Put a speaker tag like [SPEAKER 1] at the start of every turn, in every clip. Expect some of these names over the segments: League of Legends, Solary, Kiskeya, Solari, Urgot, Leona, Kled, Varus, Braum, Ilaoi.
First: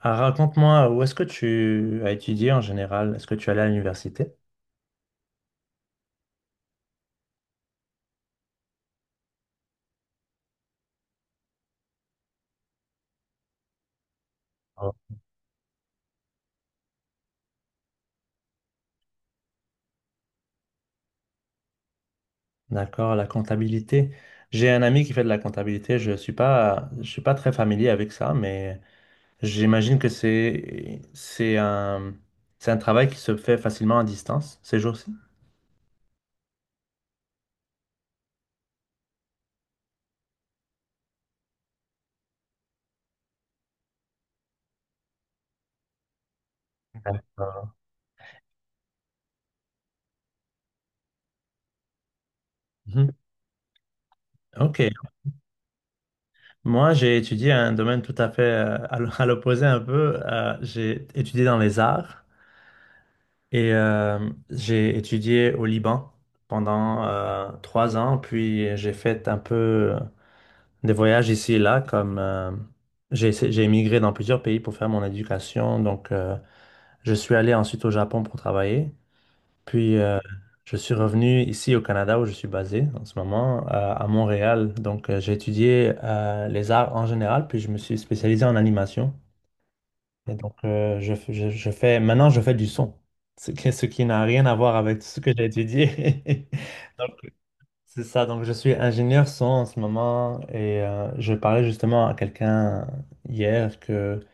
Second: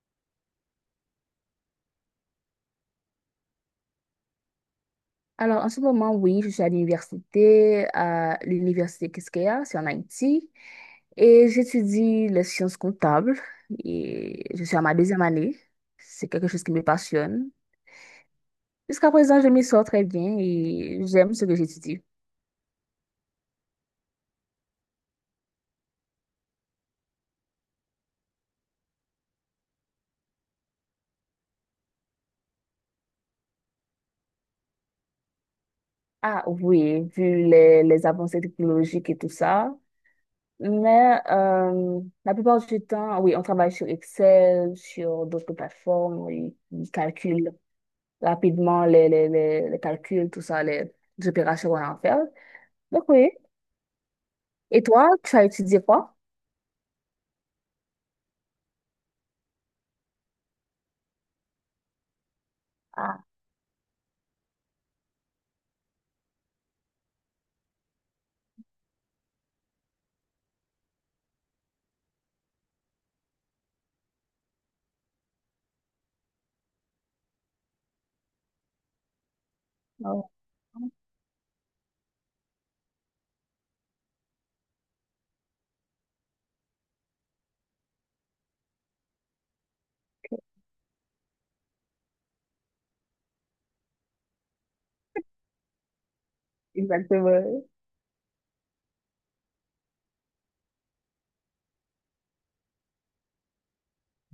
[SPEAKER 1] Ah, raconte-moi, où est-ce que tu as étudié en général? Est-ce que tu allais à l'université?
[SPEAKER 2] Alors, en ce moment, oui, je suis à l'université Kiskeya, c'est en Haïti, et j'étudie les sciences comptables, et je suis à ma
[SPEAKER 1] Oh.
[SPEAKER 2] deuxième année. C'est quelque chose qui me passionne. Jusqu'à présent, je m'y sors très bien et j'aime ce que j'étudie.
[SPEAKER 1] D'accord, la comptabilité. J'ai un ami qui fait de la comptabilité. Je suis pas très familier avec ça, mais j'imagine que c'est un travail qui se fait facilement à distance ces jours-ci.
[SPEAKER 2] Ah oui, vu les avancées technologiques et tout ça. Mais la plupart du temps, oui, on travaille sur Excel, sur d'autres plateformes, oui, on calcule
[SPEAKER 1] Ah.
[SPEAKER 2] rapidement les calculs, tout ça, les opérations qu'on a à faire.
[SPEAKER 1] Mhm.
[SPEAKER 2] Donc oui.
[SPEAKER 1] Ok.
[SPEAKER 2] Et toi, tu as étudié quoi?
[SPEAKER 1] Moi, j'ai étudié un domaine tout à fait à l'opposé un peu. J'ai étudié dans les arts.
[SPEAKER 2] Ah,
[SPEAKER 1] Et j'ai étudié au Liban pendant 3 ans, puis j'ai fait un peu euh, des voyages ici et là, comme j'ai émigré dans plusieurs pays pour faire mon éducation. Donc, je suis allé ensuite au Japon pour travailler, puis
[SPEAKER 2] non,
[SPEAKER 1] je suis revenu ici au Canada où je suis basé en ce moment, à Montréal. Donc, j'ai étudié les arts en général, puis je me suis spécialisé en animation. Et donc, je, f- je fais, maintenant, je fais du son, ce qui n'a rien à voir avec tout ce que j'ai étudié. Donc,
[SPEAKER 2] exactement.
[SPEAKER 1] c'est ça. Donc, je suis ingénieur son en ce moment et je parlais justement à quelqu'un hier que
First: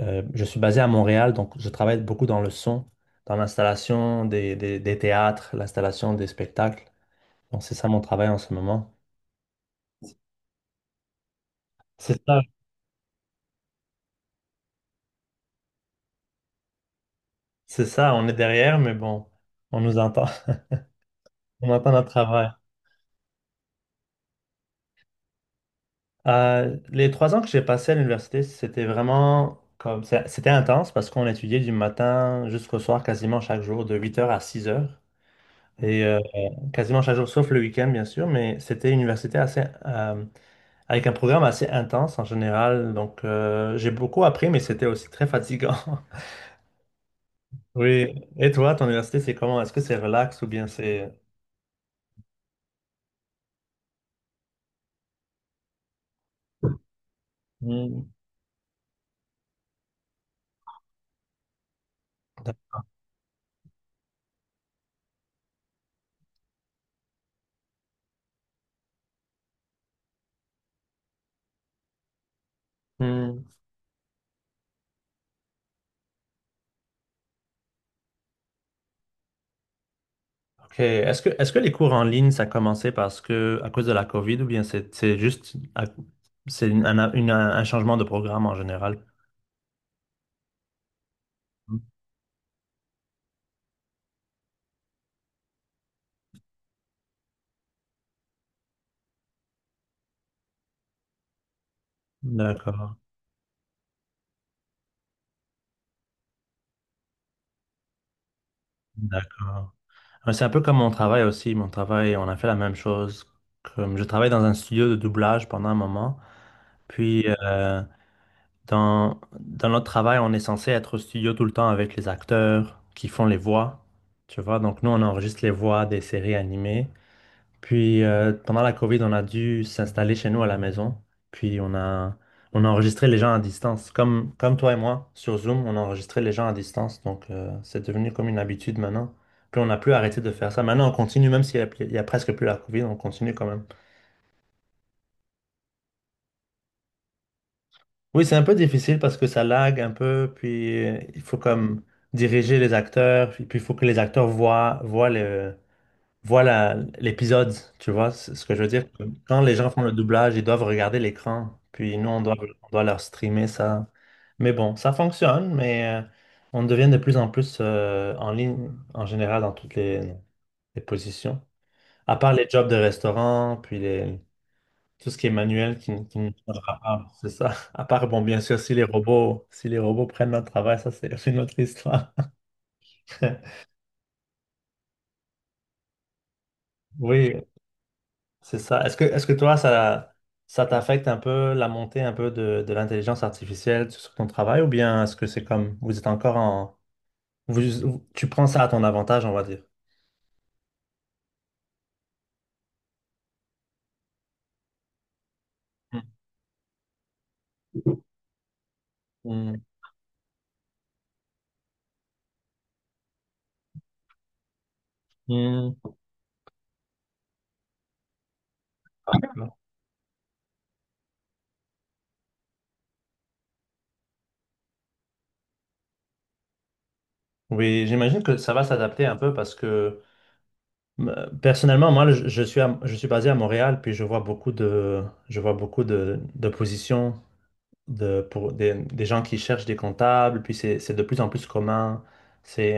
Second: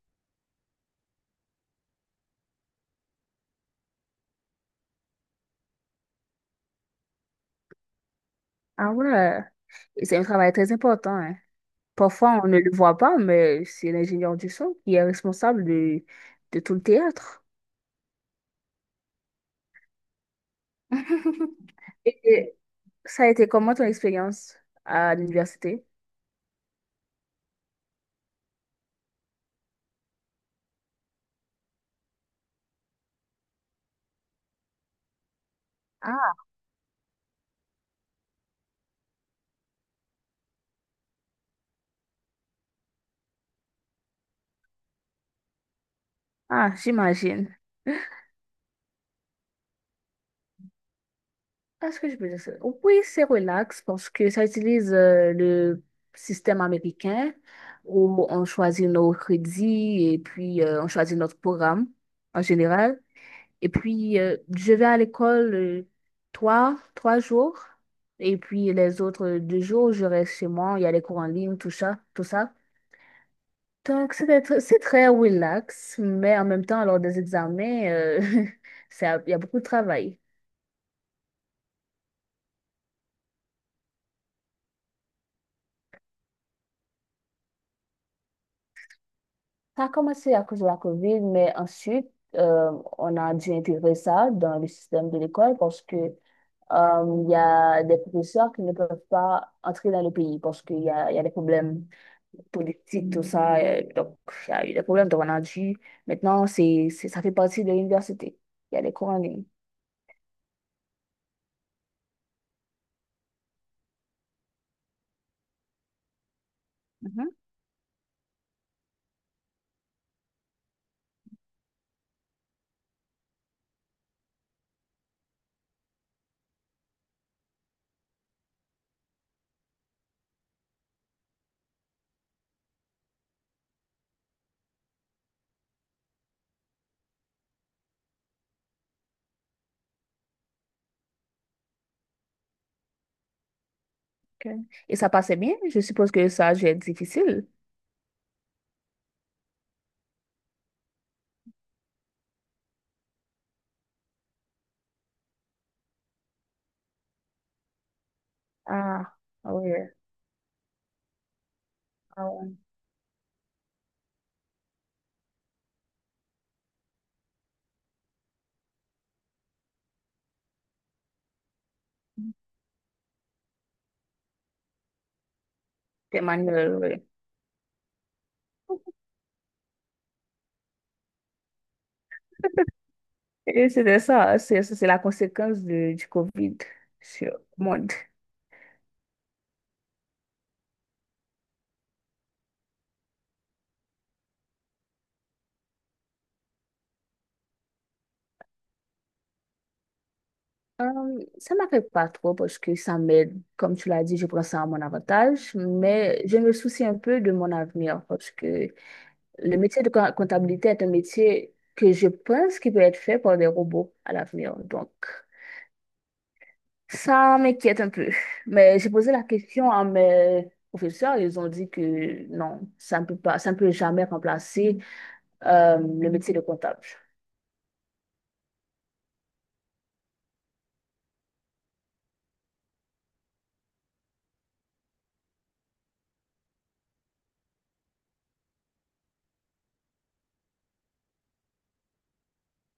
[SPEAKER 1] je suis basé à Montréal, donc je travaille beaucoup dans le son, dans l'installation des théâtres, l'installation des spectacles. Donc, c'est ça mon travail en ce moment.
[SPEAKER 2] Ah ouais, et c'est un travail très important, hein.
[SPEAKER 1] C'est
[SPEAKER 2] Parfois,
[SPEAKER 1] ça,
[SPEAKER 2] on ne le voit pas, mais c'est l'ingénieur du son qui est responsable de tout le théâtre.
[SPEAKER 1] c'est ça, on est derrière, mais bon, on nous entend, on entend notre
[SPEAKER 2] Et
[SPEAKER 1] travail.
[SPEAKER 2] et ça a été comment ton expérience à l'université?
[SPEAKER 1] Les 3 ans que j'ai passés à l'université, c'était vraiment c'était intense parce qu'on étudiait du matin jusqu'au soir, quasiment chaque jour, de 8 heures à 6 heures. Et
[SPEAKER 2] Ah,
[SPEAKER 1] quasiment chaque jour, sauf le week-end, bien sûr, mais c'était une université assez, avec un programme assez intense en général. Donc, j'ai beaucoup appris, mais c'était aussi très fatigant.
[SPEAKER 2] ah, j'imagine.
[SPEAKER 1] Oui. Et toi, ton université, c'est comment? Est-ce que c'est relax ou bien c'est.
[SPEAKER 2] Est ce que je peux dire, c'est... oui, c'est relax parce que ça utilise le système américain
[SPEAKER 1] Hmm.
[SPEAKER 2] où on choisit nos crédits et puis on choisit notre programme en général. Et puis, je vais à l'école trois jours et puis les autres deux jours, je reste chez moi. Il y a les cours en ligne, tout ça, tout ça.
[SPEAKER 1] Hmm.
[SPEAKER 2] Donc, c'est très relax, mais en même temps, lors des examens, ça... il y a beaucoup de travail.
[SPEAKER 1] OK. Est-ce que les cours en ligne, ça a commencé parce que, à cause de la COVID ou bien c'est c'est un changement de programme en général?
[SPEAKER 2] Ça a commencé à cause de la COVID, mais ensuite, euh, on a dû intégrer ça dans le système de l'école parce que il y a des professeurs qui ne peuvent pas entrer dans le pays parce qu'il y a des problèmes
[SPEAKER 1] D'accord,
[SPEAKER 2] politiques, tout ça. Donc, il y a eu des problèmes, donc on a dû. Maintenant, ça fait partie de l'université. Il y a des cours en ligne.
[SPEAKER 1] d'accord. Ouais, c'est un peu comme mon travail aussi. Mon travail, on a fait la même chose. Comme je travaille dans un studio de doublage pendant un moment. Puis,
[SPEAKER 2] Mhm,
[SPEAKER 1] dans notre travail, on est censé être au studio tout le temps avec les acteurs qui font les voix. Tu vois, donc nous, on enregistre les voix des séries animées. Puis pendant la COVID, on a dû s'installer chez nous à la maison. Puis on a, on a enregistré les gens à distance. Comme toi et moi, sur Zoom, on a enregistré les gens à distance. Donc c'est devenu comme une habitude maintenant. Puis on n'a plus arrêté de faire ça. Maintenant, on continue, même s'il y a presque plus la COVID, on continue quand même.
[SPEAKER 2] ok. Et ça passait bien? Je suppose que ça a dû être difficile.
[SPEAKER 1] Oui, c'est un peu difficile parce que ça lag un peu. Puis il faut comme diriger les acteurs. Puis il faut que les acteurs voient le voilà l'épisode, tu vois, c'est ce que je veux dire.
[SPEAKER 2] Ah,
[SPEAKER 1] Quand les gens
[SPEAKER 2] oui.
[SPEAKER 1] font le doublage, ils doivent regarder l'écran, puis nous, on
[SPEAKER 2] Ah,
[SPEAKER 1] doit,
[SPEAKER 2] ouais.
[SPEAKER 1] on doit leur streamer ça. Mais bon, ça fonctionne, mais on devient de plus en plus en ligne, en général, dans toutes les positions. À part les jobs de restaurant, puis tout ce qui est manuel qui
[SPEAKER 2] Des
[SPEAKER 1] nous
[SPEAKER 2] manuels, oui.
[SPEAKER 1] parle, c'est ça. À part, bon, bien sûr, si les robots prennent notre travail, ça, c'est une autre histoire.
[SPEAKER 2] Et c'était ça, c'est la conséquence de... du Covid sur
[SPEAKER 1] Oui,
[SPEAKER 2] le monde.
[SPEAKER 1] c'est ça. Est-ce que toi, ça t'affecte un peu la montée un peu de l'intelligence artificielle sur ton travail ou bien est-ce que c'est comme vous êtes encore en. Tu prends ça à ton avantage, on va dire.
[SPEAKER 2] Ça m'affecte pas trop parce que ça m'aide, comme tu l'as dit, je prends ça à mon avantage, mais je me soucie un peu de mon avenir parce que
[SPEAKER 1] Mm,
[SPEAKER 2] le métier de comptabilité est un métier que je pense qui peut être fait par des robots à l'avenir. Donc,
[SPEAKER 1] mm.
[SPEAKER 2] ça m'inquiète un peu. Mais j'ai posé la question à mes professeurs, ils ont dit que non, ça ne peut pas, ça ne peut jamais remplacer le métier de comptable.
[SPEAKER 1] Oui, j'imagine que ça va s'adapter un peu parce que personnellement, moi, je suis basé à Montréal, puis je vois beaucoup de positions pour des gens qui cherchent des comptables, puis c'est de plus en plus commun.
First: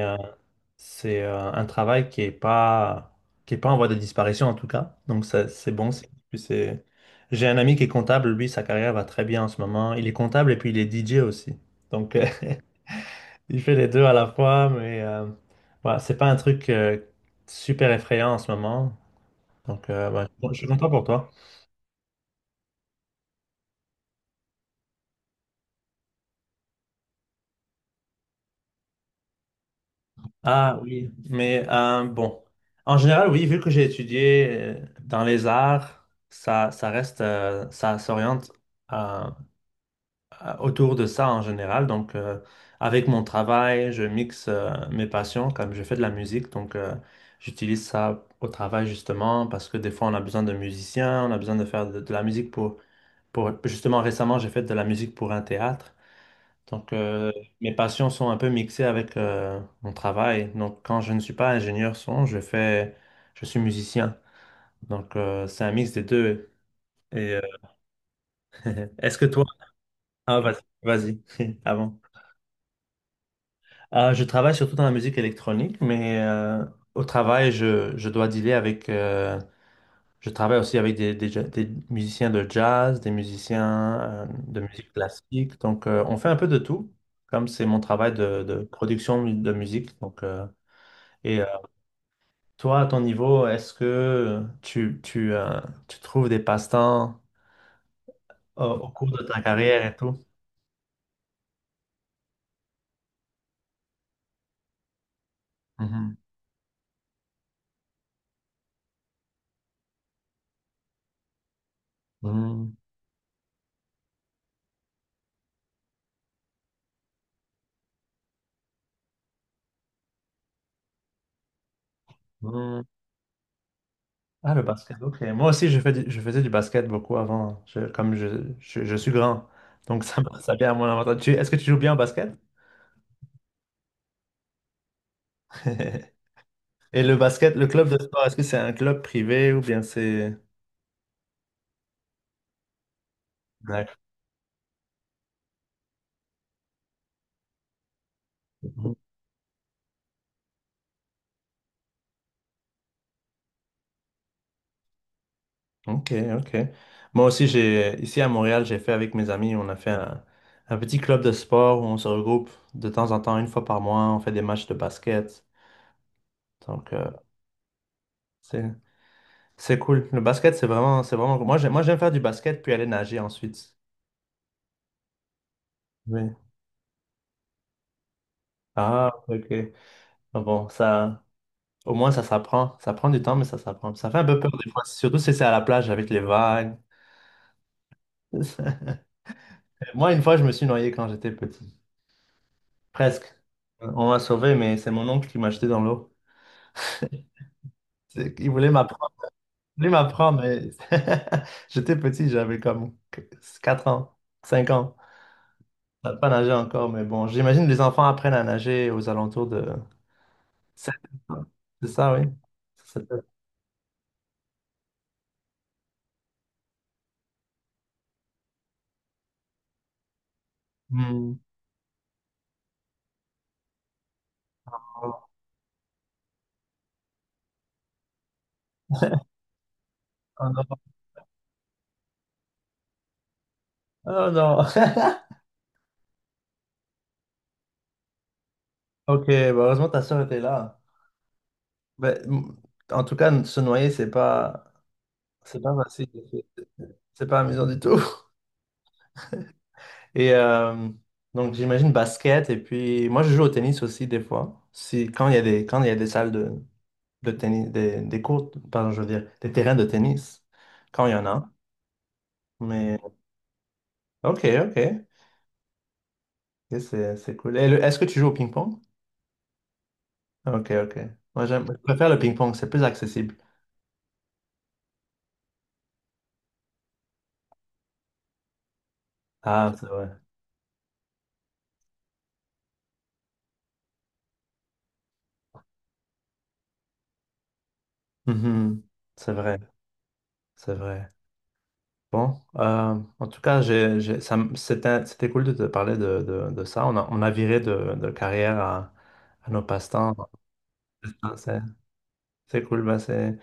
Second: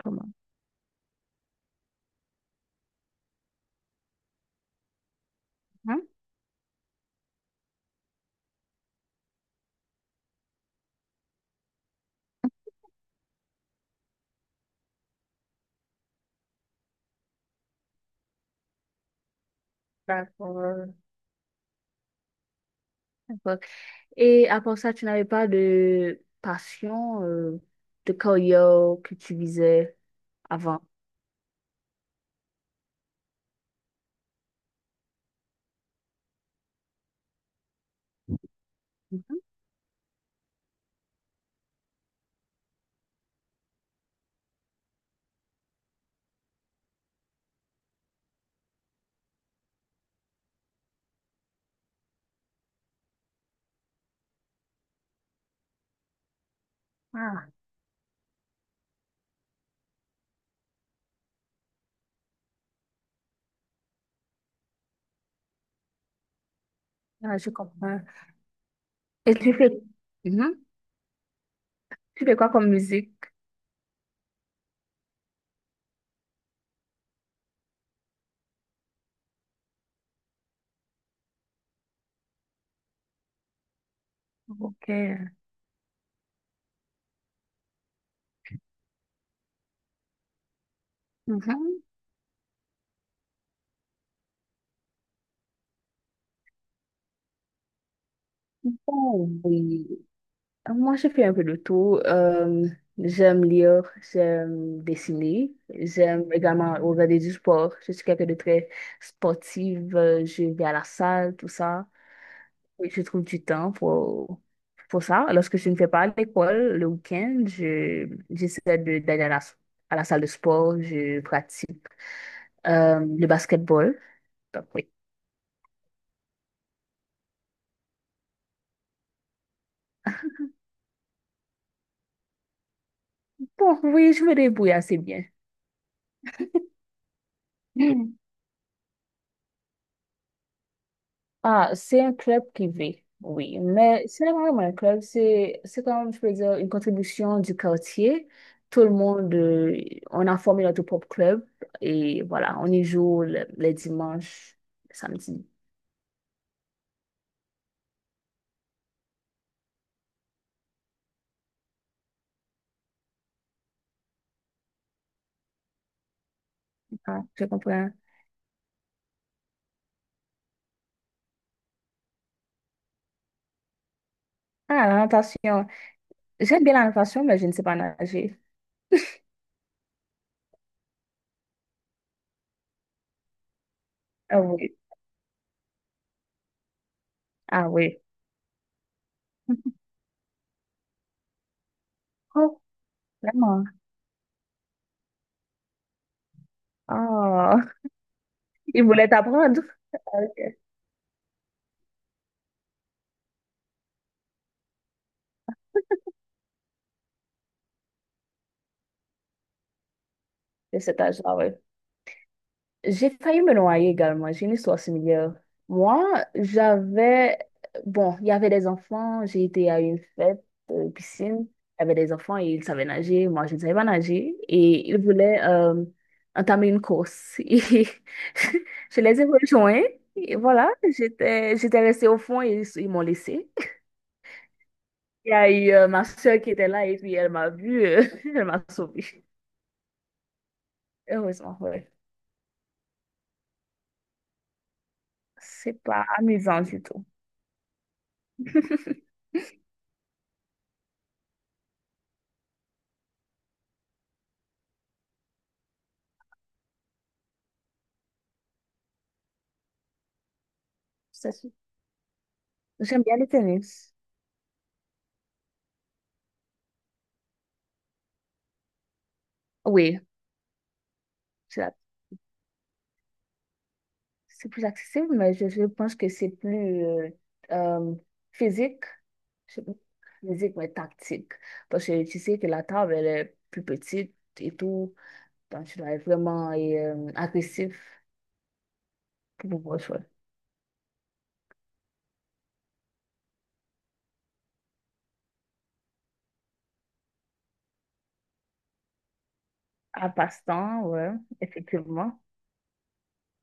[SPEAKER 2] Comment?
[SPEAKER 1] C'est un travail qui est pas en voie de disparition en tout cas. Donc ça, c'est bon. J'ai un ami qui est comptable, lui, sa carrière va très bien en ce moment. Il est comptable et puis il est DJ aussi. Donc il fait les deux à la fois, mais voilà, c'est pas un truc super effrayant en ce moment. Donc ouais, je suis content
[SPEAKER 2] D'accord.
[SPEAKER 1] pour toi.
[SPEAKER 2] D'accord. Et à part ça, tu n'avais pas de passion, de carrière que tu visais
[SPEAKER 1] Ah
[SPEAKER 2] avant.
[SPEAKER 1] oui, mais bon. En général, oui, vu que j'ai étudié dans les arts, ça reste, ça s'oriente. euh,
[SPEAKER 2] Mhm.
[SPEAKER 1] Autour de ça en général. Donc, avec mon travail, je mixe mes passions, comme je fais de la musique. Donc, j'utilise ça au travail justement parce que des fois, on a besoin de musiciens, on a besoin de faire de la musique pour, justement, récemment, j'ai fait de la musique pour un théâtre. Donc,
[SPEAKER 2] Ah,
[SPEAKER 1] mes passions sont un peu mixées avec mon travail. Donc, quand je ne suis pas ingénieur son, je fais. Je suis musicien. Donc, c'est un mix des deux. Et
[SPEAKER 2] ah, je comprends.
[SPEAKER 1] est-ce que
[SPEAKER 2] Et
[SPEAKER 1] toi.
[SPEAKER 2] tu fais,
[SPEAKER 1] Ah,
[SPEAKER 2] Mhm.
[SPEAKER 1] vas-y, vas-y, avant.
[SPEAKER 2] Tu fais quoi comme musique?
[SPEAKER 1] Je travaille surtout dans la musique électronique, mais au travail, je dois dealer avec. Je travaille aussi avec des musiciens de jazz, des musiciens de
[SPEAKER 2] Ok.
[SPEAKER 1] musique classique. Donc, on fait un peu de tout, comme c'est mon travail de, de musique. Donc, et euh,
[SPEAKER 2] Mhm.
[SPEAKER 1] toi, à ton niveau, est-ce que tu trouves des passe-temps au cours de
[SPEAKER 2] Oh,
[SPEAKER 1] ta carrière
[SPEAKER 2] oui.
[SPEAKER 1] et tout?
[SPEAKER 2] Moi, je fais un peu de tout. J'aime lire, j'aime dessiner,
[SPEAKER 1] Mhm.
[SPEAKER 2] j'aime également regarder du sport. Je suis quelqu'un de très sportive. Je vais à la salle, tout ça. Oui, je trouve du temps pour ça. Lorsque je ne fais pas à l'école, le week-end, j'essaie d'aller à la salle de sport, je pratique
[SPEAKER 1] Mhm.
[SPEAKER 2] le basketball.
[SPEAKER 1] Ah, le
[SPEAKER 2] Donc, oui.
[SPEAKER 1] basket, ok. Moi aussi, je faisais du basket beaucoup avant, comme je suis grand. Donc, ça, ça vient à mon avantage. Est-ce que tu joues bien au basket?
[SPEAKER 2] Bon, oui, je me débrouille assez bien.
[SPEAKER 1] Et le basket, le club de
[SPEAKER 2] Mhm.
[SPEAKER 1] sport, est-ce que c'est un club privé ou bien c'est.
[SPEAKER 2] Ah, c'est un club privé, oui,
[SPEAKER 1] D'accord.
[SPEAKER 2] mais ce n'est pas vraiment un club, c'est comme, je peux dire, une contribution du quartier. Tout le monde, on a formé notre propre club et voilà, on y joue les dimanches, les samedis.
[SPEAKER 1] Ok, ok. Moi aussi, ici à Montréal, j'ai fait avec mes amis, on a fait un petit club de sport où on se regroupe de temps en temps, une fois par mois, on fait des matchs de basket. Donc,
[SPEAKER 2] Ah, je comprends.
[SPEAKER 1] c'est, c'est cool. Le basket, c'est vraiment. Moi, j'aime faire du basket puis aller nager ensuite.
[SPEAKER 2] Ah, la natation.
[SPEAKER 1] Oui.
[SPEAKER 2] J'aime bien la natation, mais je ne sais pas nager.
[SPEAKER 1] Ah, ok. Ah bon, ça, au moins, ça s'apprend. Ça prend du temps, mais ça s'apprend. Ça fait un peu
[SPEAKER 2] Ah
[SPEAKER 1] peur des
[SPEAKER 2] oui.
[SPEAKER 1] fois, surtout si c'est à la plage avec les vagues.
[SPEAKER 2] Ah oui.
[SPEAKER 1] Moi, une fois, je me suis noyé quand j'étais petit.
[SPEAKER 2] Oh,
[SPEAKER 1] Presque.
[SPEAKER 2] vraiment.
[SPEAKER 1] On m'a sauvé, mais c'est mon oncle qui m'a jeté dans l'eau.
[SPEAKER 2] Ah,
[SPEAKER 1] C'est- Il voulait
[SPEAKER 2] il voulait
[SPEAKER 1] m'apprendre,
[SPEAKER 2] t'apprendre.
[SPEAKER 1] il voulait
[SPEAKER 2] Ah,
[SPEAKER 1] m'apprendre,
[SPEAKER 2] ok.
[SPEAKER 1] mais j'étais petit, j'avais comme 4 ans, 5 ans. Je savais pas nager encore, mais bon, j'imagine que les enfants apprennent à nager aux alentours de
[SPEAKER 2] De cet
[SPEAKER 1] sept
[SPEAKER 2] âge-là,
[SPEAKER 1] ans.
[SPEAKER 2] oui.
[SPEAKER 1] C'est ça, oui. C'est
[SPEAKER 2] J'ai
[SPEAKER 1] ça.
[SPEAKER 2] failli me noyer également. J'ai une histoire similaire. Moi, j'avais... Bon, il y avait des enfants. J'ai été à une fête,
[SPEAKER 1] Hmm.
[SPEAKER 2] piscine. Il y avait des enfants et ils savaient nager. Moi, je ne savais pas nager. Et ils
[SPEAKER 1] Oh
[SPEAKER 2] voulaient entamer une course. Et je les ai rejoints. Et
[SPEAKER 1] oh non.
[SPEAKER 2] voilà, j'étais restée au fond et ils m'ont laissée.
[SPEAKER 1] Oh non.
[SPEAKER 2] Il y a eu ma soeur qui était là et puis elle m'a vue. Elle m'a sauvée.
[SPEAKER 1] Ok, bah heureusement ta soeur était là.
[SPEAKER 2] Heureusement, ouais.
[SPEAKER 1] Bah, en tout cas, se noyer, c'est pas,
[SPEAKER 2] C'est pas
[SPEAKER 1] facile. C'est
[SPEAKER 2] amusant du tout.
[SPEAKER 1] c'est pas amusant du tout. Et donc, j'imagine basket. Et puis, moi, je joue au tennis aussi des fois. Si, quand il y a des, quand il y a des salles de tennis, des courts, pardon, je veux dire, des terrains de tennis, quand il y en
[SPEAKER 2] C'est...
[SPEAKER 1] a. Mais,
[SPEAKER 2] j'aime bien le tennis.
[SPEAKER 1] ok, ok. Et c'est cool. Et Est-ce que tu joues au ping-pong?
[SPEAKER 2] Oui,
[SPEAKER 1] Ok, ok. Moi,
[SPEAKER 2] c'est
[SPEAKER 1] je
[SPEAKER 2] la...
[SPEAKER 1] préfère le ping-pong, c'est plus accessible.
[SPEAKER 2] c'est plus accessible, mais je pense que c'est plus euh, physique. Je sais pas,
[SPEAKER 1] Ah, c'est vrai.
[SPEAKER 2] physique, mais tactique. Parce que tu sais que la table, elle est plus petite et tout. Donc, tu dois être vraiment agressif
[SPEAKER 1] Mhm. C'est
[SPEAKER 2] pour
[SPEAKER 1] vrai,
[SPEAKER 2] pouvoir jouer.
[SPEAKER 1] c'est vrai. Bon, en tout cas, c'était cool de te parler de ça. On a viré de carrière à nos
[SPEAKER 2] À
[SPEAKER 1] passe-temps.
[SPEAKER 2] passe-temps, ouais,
[SPEAKER 1] Ah, C'est
[SPEAKER 2] effectivement.
[SPEAKER 1] c'est cool, bah, c'est.